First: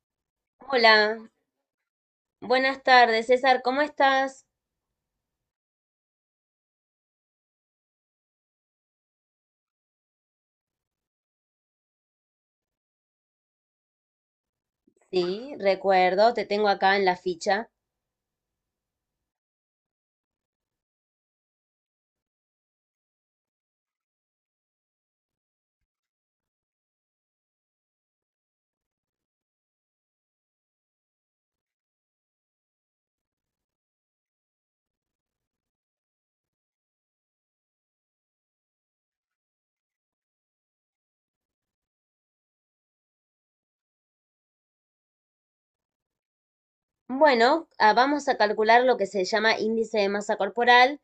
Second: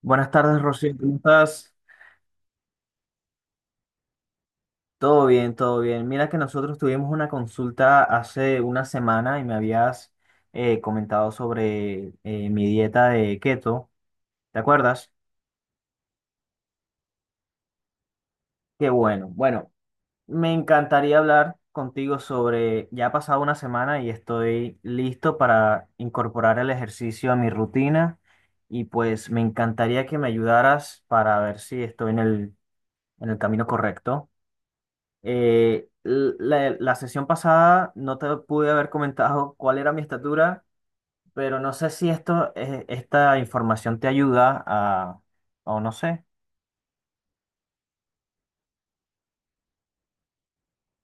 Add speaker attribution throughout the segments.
Speaker 1: Buenas tardes, Rocío,
Speaker 2: Hola,
Speaker 1: ¿cómo estás?
Speaker 2: buenas tardes, César, ¿cómo estás?
Speaker 1: Todo bien, todo bien. Mira que nosotros tuvimos una consulta hace una semana y me habías comentado sobre mi dieta de keto, ¿te acuerdas?
Speaker 2: Sí, recuerdo, te tengo acá en la ficha.
Speaker 1: Qué bueno. Bueno, me encantaría hablar contigo sobre, ya ha pasado una semana y estoy listo para incorporar el ejercicio a mi rutina y pues me encantaría que me ayudaras para ver si estoy en el camino correcto. Eh, la sesión pasada no te pude haber comentado cuál era mi estatura, pero no sé si esto, esta información te ayuda a, o no sé.
Speaker 2: Bueno, vamos a calcular lo que se llama índice de masa corporal,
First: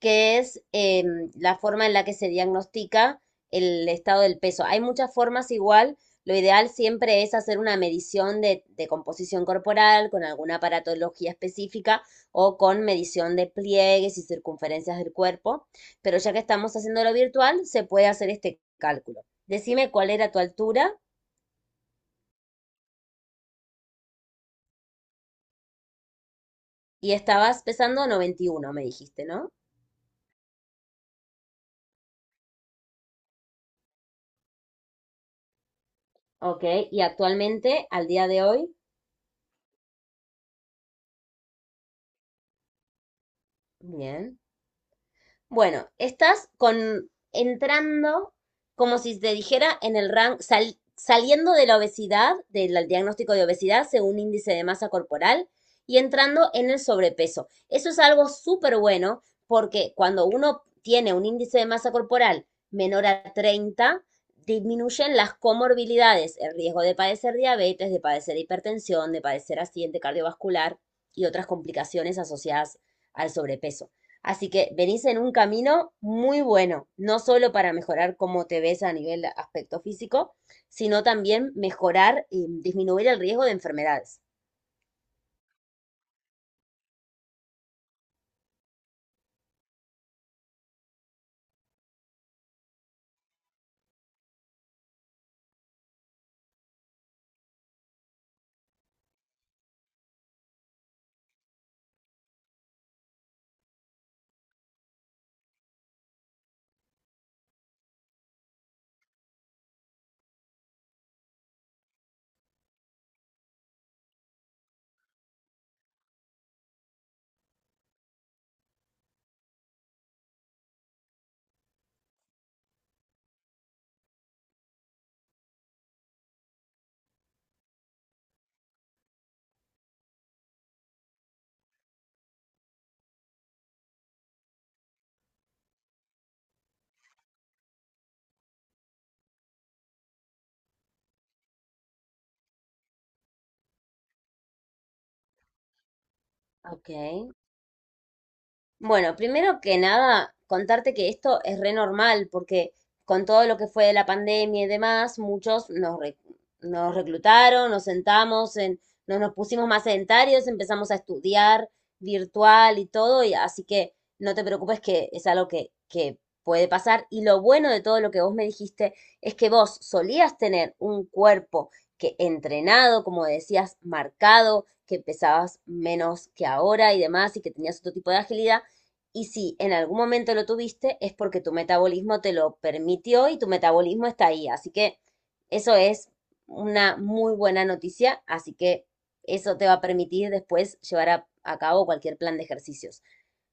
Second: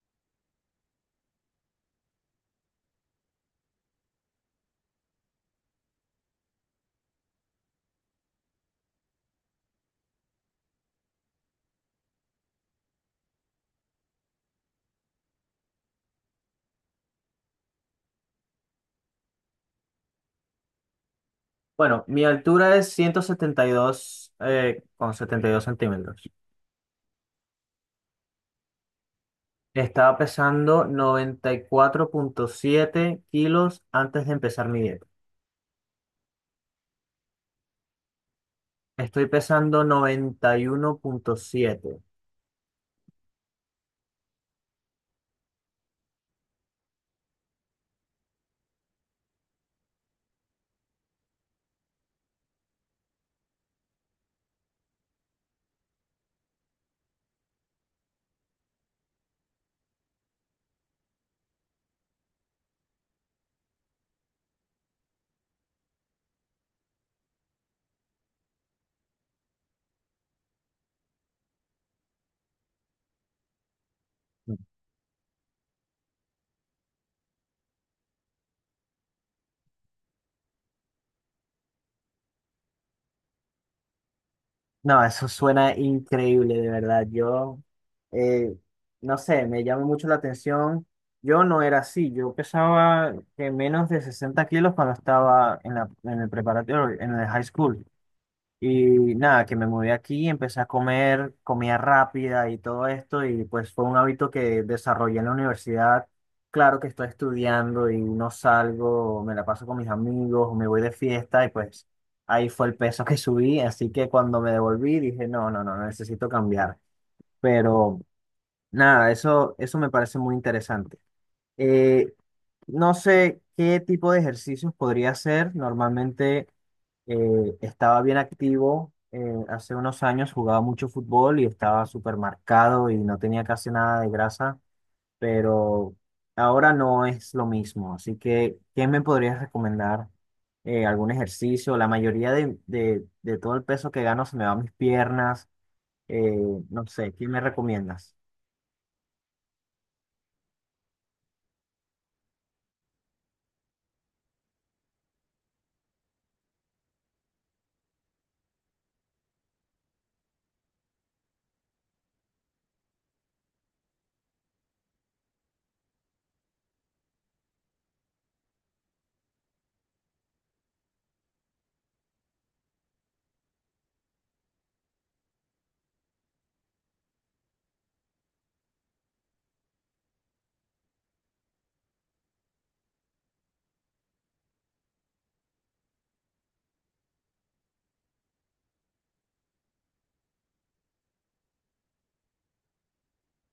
Speaker 2: que es la forma en la que se diagnostica el estado del peso. Hay muchas formas igual. Lo ideal siempre es hacer una medición de composición corporal con alguna aparatología específica o con medición de pliegues y circunferencias del cuerpo. Pero ya que estamos haciendo lo virtual, se puede hacer este cálculo. Decime cuál era tu altura
Speaker 1: Bueno, mi altura es 172, con 72 centímetros.
Speaker 2: y estabas pesando 91, me dijiste, ¿no?
Speaker 1: Estaba pesando 94,7 kilos antes de empezar mi dieta.
Speaker 2: Ok, y actualmente, al día de hoy,
Speaker 1: Estoy pesando 91,7.
Speaker 2: bien. Bueno, estás con entrando como si te dijera en el rango, saliendo de la obesidad, del diagnóstico de obesidad según índice de masa corporal y entrando en el sobrepeso. Eso es algo súper bueno porque cuando uno tiene un índice de masa corporal menor a 30, disminuyen las comorbilidades, el riesgo de padecer diabetes, de padecer hipertensión, de padecer accidente cardiovascular y otras complicaciones asociadas al sobrepeso. Así que venís en un camino muy bueno, no solo para mejorar cómo te ves a nivel aspecto físico, sino también mejorar y disminuir el riesgo de enfermedades.
Speaker 1: No, eso suena increíble, de verdad. Yo, eh, no sé, me llama mucho la atención. Yo no era así. Yo pesaba menos de 60 kilos cuando estaba en la, en el preparatorio, en el high school. Y nada, que me mudé aquí, empecé a comer comida rápida y todo esto, y pues fue un hábito que desarrollé en la universidad. Claro que estoy estudiando y no salgo, me la paso con mis amigos, o me voy de fiesta y pues ahí fue el peso que subí, así que cuando me devolví dije, no, no, no, necesito cambiar. Pero nada, eso me parece muy interesante. Eh, no sé qué tipo de ejercicios podría hacer normalmente. Estaba bien activo. Hace unos años jugaba mucho fútbol y estaba súper marcado y no tenía casi nada de grasa, pero ahora no es lo mismo. Así que, ¿quién me podrías recomendar? ¿Algún ejercicio? La mayoría de todo el peso que gano se me va a mis piernas. eh, no
Speaker 2: Ok,
Speaker 1: sé, ¿quién me recomiendas?
Speaker 2: bueno, primero que nada, contarte que esto es re normal, porque con todo lo que fue de la pandemia y demás, nos reclutaron, nos sentamos, nos pusimos más sedentarios, empezamos a estudiar virtual y todo, y así que no te preocupes que es algo que puede pasar. Y lo bueno de todo lo que vos me dijiste es que vos solías tener un cuerpo que entrenado, como decías, marcado, que pesabas menos que ahora y demás, y que tenías otro tipo de agilidad. Y si en algún momento lo tuviste, es porque tu metabolismo te lo permitió y tu metabolismo está ahí. Así que eso es una muy buena noticia. Así que eso te va a permitir después a cabo cualquier plan de ejercicios.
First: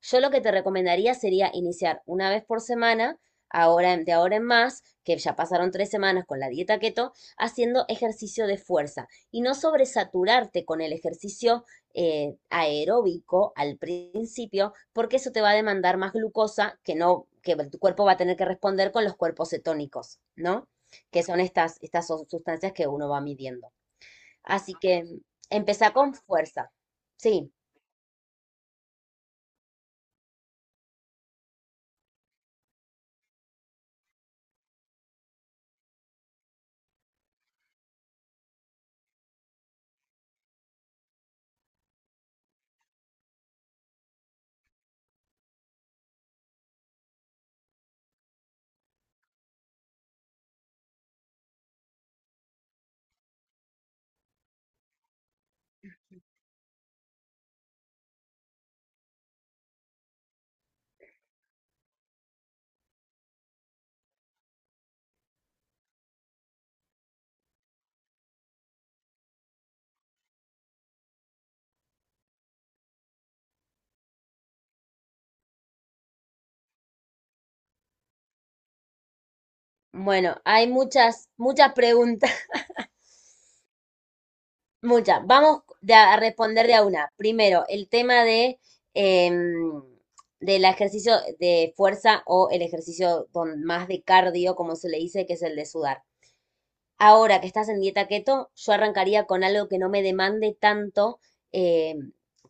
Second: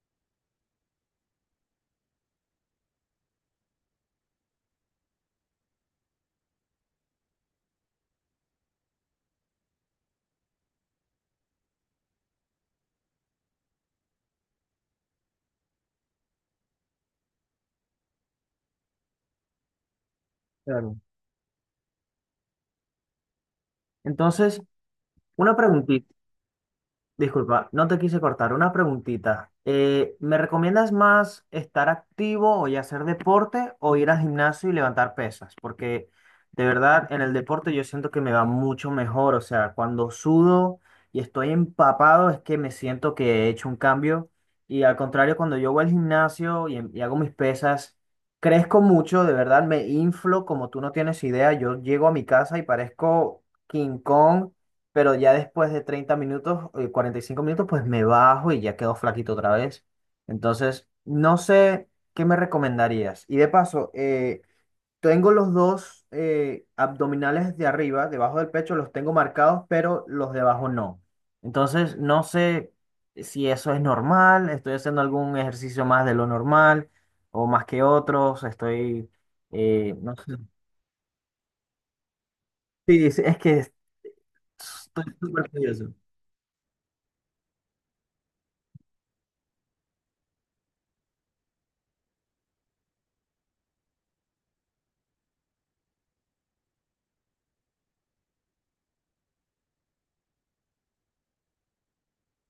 Speaker 2: Yo lo que te recomendaría sería iniciar una vez por semana, ahora de ahora en más, que ya pasaron tres semanas con la dieta keto, haciendo ejercicio de fuerza y no sobresaturarte con el ejercicio aeróbico al principio, porque eso te va a demandar más glucosa que no, que tu cuerpo va a tener que responder con los cuerpos cetónicos, ¿no?
Speaker 1: Claro.
Speaker 2: Que son estas son sustancias que uno va midiendo.
Speaker 1: Entonces,
Speaker 2: Así que
Speaker 1: una
Speaker 2: empezá
Speaker 1: preguntita.
Speaker 2: con fuerza. Sí,
Speaker 1: Disculpa, no te quise cortar. Una preguntita. ¿Me recomiendas más estar activo y hacer deporte o ir al gimnasio y levantar pesas? Porque de verdad en el deporte yo siento que me va mucho mejor. O sea, cuando sudo y estoy empapado es que me siento que he hecho un cambio. Y al contrario, cuando yo voy al gimnasio y hago mis pesas, crezco mucho, de verdad me inflo como tú no tienes idea. Yo llego a mi casa y parezco King Kong, pero ya después de 30 minutos, 45 minutos, pues me bajo y ya quedo flaquito otra vez. Entonces, no sé qué me recomendarías. Y de paso, tengo los dos abdominales de arriba, debajo del pecho, los tengo marcados, pero los de abajo no. Entonces, no sé si eso es normal, estoy haciendo algún ejercicio más de lo normal o más que otros, estoy, no
Speaker 2: bueno,
Speaker 1: sé.
Speaker 2: hay muchas preguntas,
Speaker 1: Sí, sí, es que estoy
Speaker 2: muchas.
Speaker 1: súper
Speaker 2: Vamos
Speaker 1: curioso.
Speaker 2: de a responder de a una. Primero, el tema de em, del ejercicio de fuerza o el ejercicio con más de cardio, como se le dice, que es el de sudar. Ahora que estás en dieta keto, yo arrancaría con algo que no me demande tanto, eh,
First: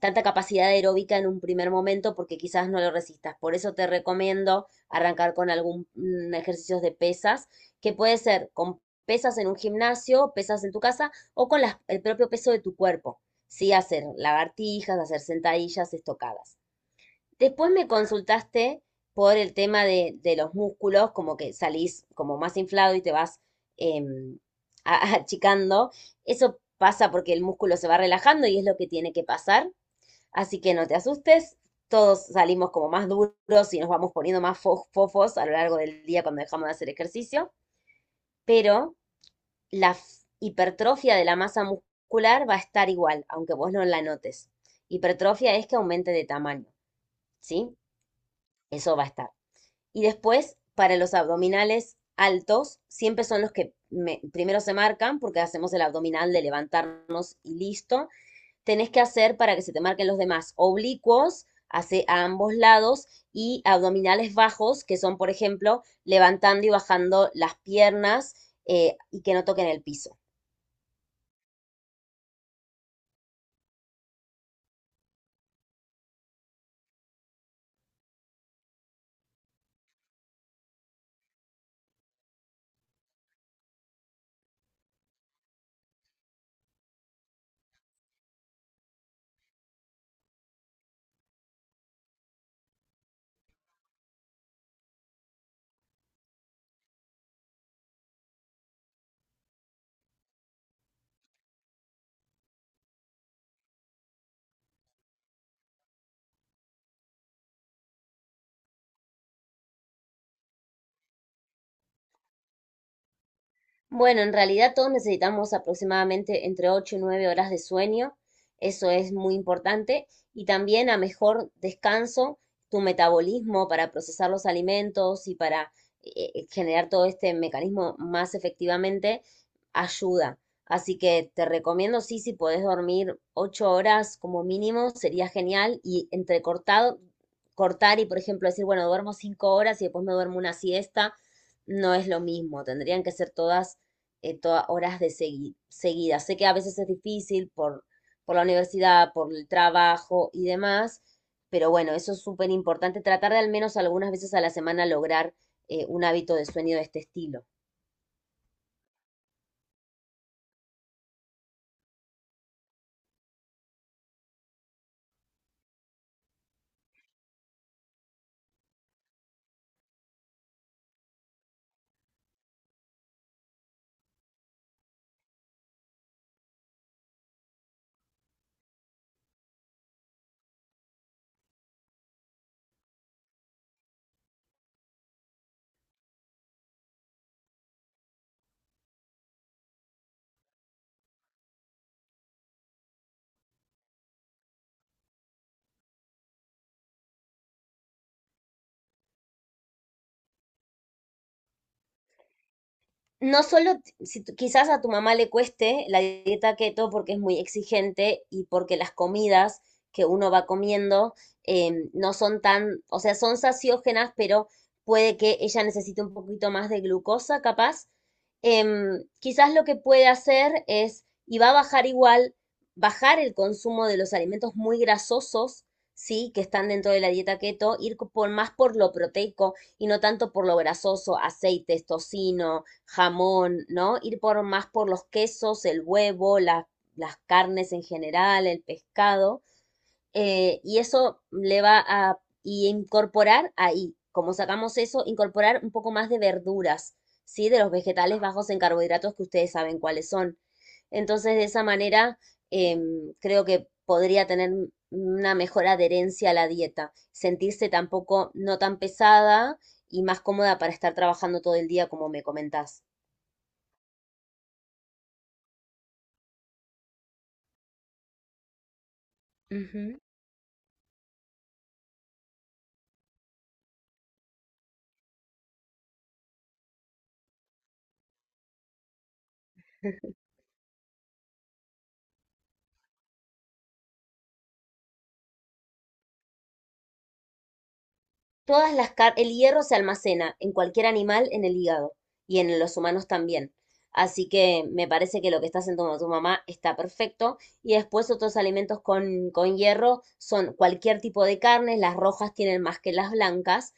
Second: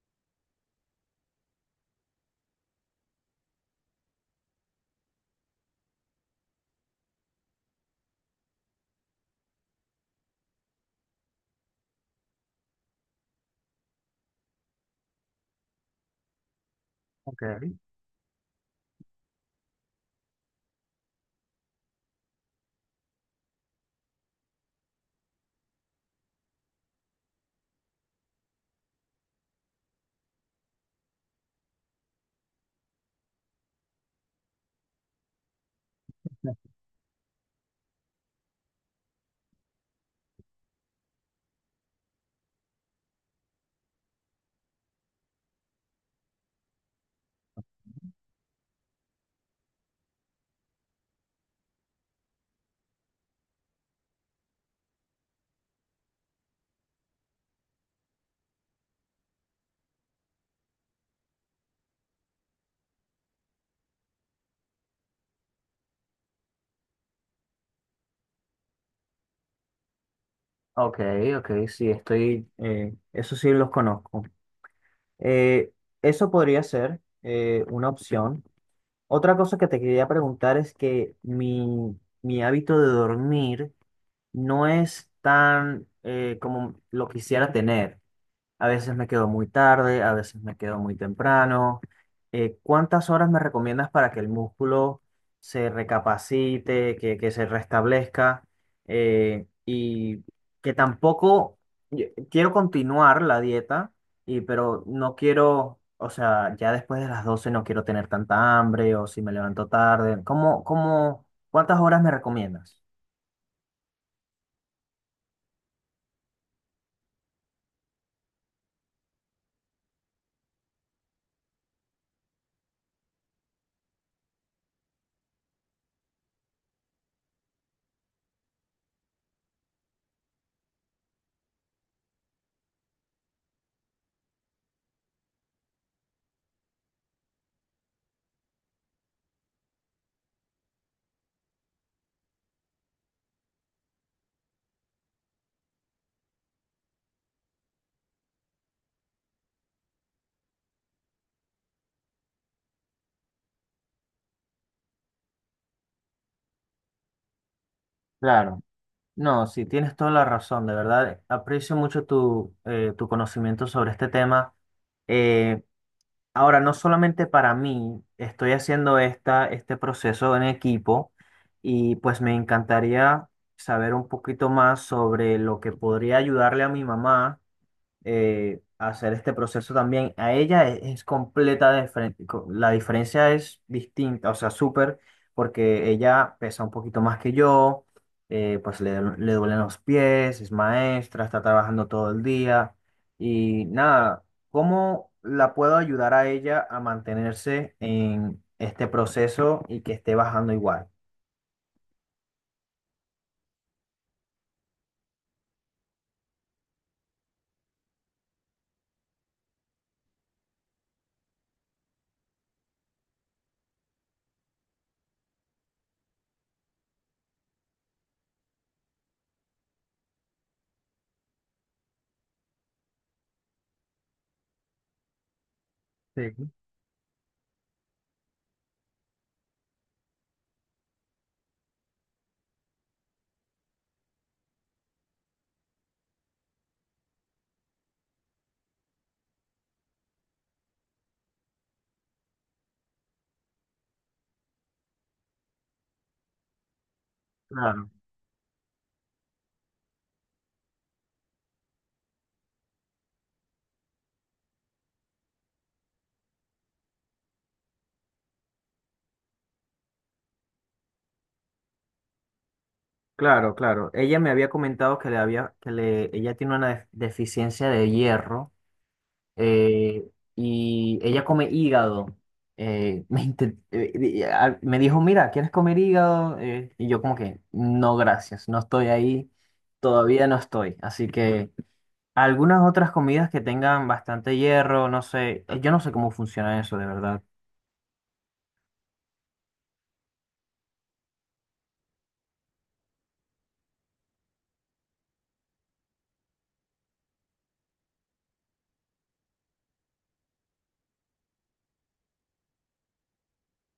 Speaker 2: tanta capacidad aeróbica en un primer momento, porque quizás no lo resistas. Por eso te recomiendo arrancar con algún ejercicios de pesas, que puede ser con pesas en un gimnasio, pesas en tu casa o con el propio peso de tu cuerpo. Sí, hacer lagartijas, hacer sentadillas, estocadas.
Speaker 1: Ok.
Speaker 2: Después me consultaste por el tema de los músculos, como que salís como más inflado y te vas em, achicando. Eso pasa porque el músculo se va relajando y es lo que tiene que pasar. Así que no te asustes, todos salimos como más duros y nos vamos poniendo más fofos a lo largo del día cuando dejamos de hacer ejercicio, pero hipertrofia de la masa muscular va a estar igual, aunque vos no la notes. Hipertrofia es que aumente de tamaño, ¿sí? Eso va a estar. Y después, para los abdominales altos, siempre son los que primero se marcan, porque hacemos el abdominal de levantarnos y listo. Tenés que hacer para que se te marquen los demás oblicuos hace, a ambos lados y abdominales bajos, que son, por ejemplo, levantando y bajando las piernas y que no toquen el piso.
Speaker 1: Ok, ok, sí, estoy, eso sí los conozco. Eh, Eso podría ser una opción. Otra cosa que te quería preguntar es que mi hábito de dormir no es tan, como lo quisiera tener. A veces me quedo muy tarde, a veces me quedo muy temprano. ¿Cuántas horas me recomiendas para que el músculo se recapacite, que se restablezca? Y que tampoco quiero continuar la dieta, y, pero no quiero, o sea, ya después de las 12 no quiero tener tanta hambre o si me levanto tarde. ¿ cuántas horas me recomiendas?
Speaker 2: Bueno, en realidad todos necesitamos aproximadamente entre 8 y 9 horas de sueño, eso es muy importante, y también a mejor descanso, tu metabolismo para procesar los alimentos y para generar todo este mecanismo más efectivamente, ayuda. Así que te recomiendo, sí, si podés dormir 8 horas como mínimo, sería genial, y entrecortado, cortar y, por ejemplo, decir, bueno, duermo 5 horas y después me duermo una siesta, no es lo mismo, tendrían que ser todas horas de seguidas. Sé que a veces es difícil por la universidad, por el trabajo y demás, pero bueno, eso es súper importante, tratar de al menos algunas veces a la semana lograr un hábito de sueño de este estilo.
Speaker 1: Claro. No, sí, tienes toda la razón, de verdad. Aprecio mucho tu conocimiento sobre este tema. Eh, Ahora, no solamente para mí, estoy haciendo esta, este proceso en equipo y pues me encantaría saber un poquito más sobre lo que podría ayudarle a mi mamá. Hacer este proceso también a ella es completa La diferencia es distinta, o sea, súper, porque ella pesa un poquito más que yo, pues le duelen los pies, es maestra, está trabajando todo el día y nada, ¿cómo la puedo ayudar a ella a mantenerse en este proceso y que esté bajando igual?
Speaker 2: No solo, t- si tu- Quizás a tu mamá le cueste la dieta keto porque es muy exigente y porque las comidas que uno va comiendo no son tan, o sea, son saciógenas, pero puede que ella necesite un poquito más de glucosa, capaz. Em, quizás lo que puede hacer es, y va a bajar igual, bajar el consumo de los alimentos muy grasosos, sí, que
Speaker 1: Sí.
Speaker 2: están dentro de la dieta keto, por más por lo proteico y no tanto por lo grasoso, aceites, tocino, jamón, ¿no? Ir por más por los quesos, el huevo, las carnes en general, el pescado y eso le va a y incorporar ahí, como sacamos eso, incorporar un poco más de verduras, ¿sí? De los
Speaker 1: Claro,
Speaker 2: vegetales bajos en carbohidratos que ustedes saben cuáles son. Entonces, de esa manera, creo que podría tener una mejor adherencia a la dieta, sentirse tampoco no tan pesada y más cómoda para estar trabajando todo el día, como me comentás.
Speaker 1: claro, claro. Ella me había comentado que le había, ella tiene una deficiencia de hierro. eh, y ella come hígado. Me, inte- di- a- me dijo, mira, ¿quieres comer hígado? Y yo como que, no, gracias, no estoy ahí,
Speaker 2: Ujú.
Speaker 1: todavía no estoy. Así que algunas otras comidas que tengan bastante hierro, no sé, yo no sé cómo funciona eso, de verdad.
Speaker 2: Todas el hierro se almacena en cualquier animal en el hígado y en los humanos también. Así que me parece que lo que está haciendo tu mamá está perfecto. Y después otros alimentos con hierro son cualquier tipo de carnes, las rojas tienen más que las blancas.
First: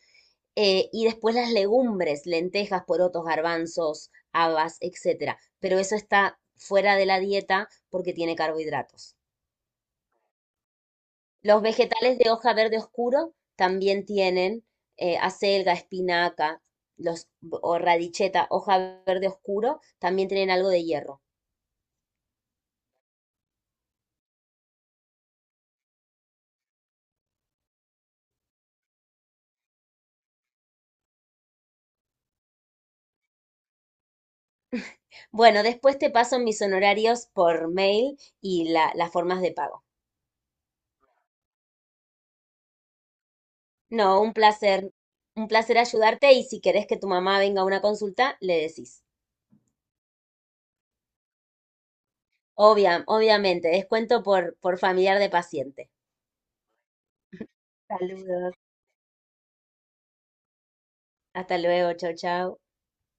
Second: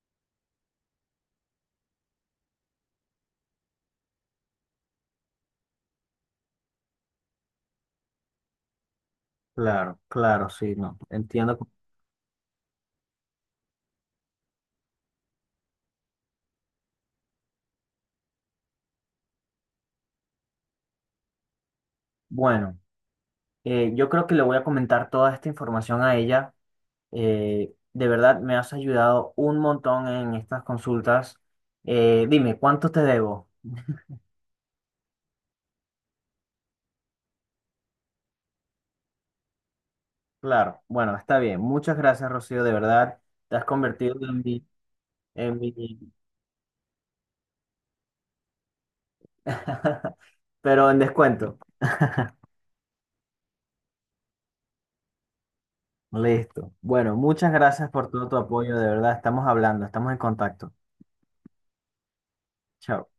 Speaker 2: Y después las legumbres, lentejas, porotos, garbanzos, habas, etcétera. Pero eso está fuera de la dieta porque tiene carbohidratos.
Speaker 1: Claro, claro, sí, no, entiendo.
Speaker 2: Los vegetales de hoja verde oscuro también tienen acelga, espinaca, los, o radicheta, hoja verde oscuro, también tienen algo de hierro.
Speaker 1: Bueno, yo creo que le voy a comentar toda esta información a ella. De verdad, me has ayudado un montón en estas consultas. Dime, ¿cuánto te debo?
Speaker 2: Bueno, después te paso mis honorarios por mail y las formas de pago.
Speaker 1: Claro, bueno, está bien. Muchas gracias, Rocío, de verdad. Te has convertido
Speaker 2: No,
Speaker 1: en mi,
Speaker 2: un
Speaker 1: en mi,
Speaker 2: placer ayudarte y si querés que tu mamá venga a una consulta, le decís.
Speaker 1: pero en descuento.
Speaker 2: Obviamente, descuento por familiar de paciente.
Speaker 1: Listo. Bueno, muchas gracias por todo tu
Speaker 2: Saludos.
Speaker 1: apoyo, de verdad. Estamos hablando, estamos en contacto.
Speaker 2: Hasta luego, chau, chau.
Speaker 1: Chao.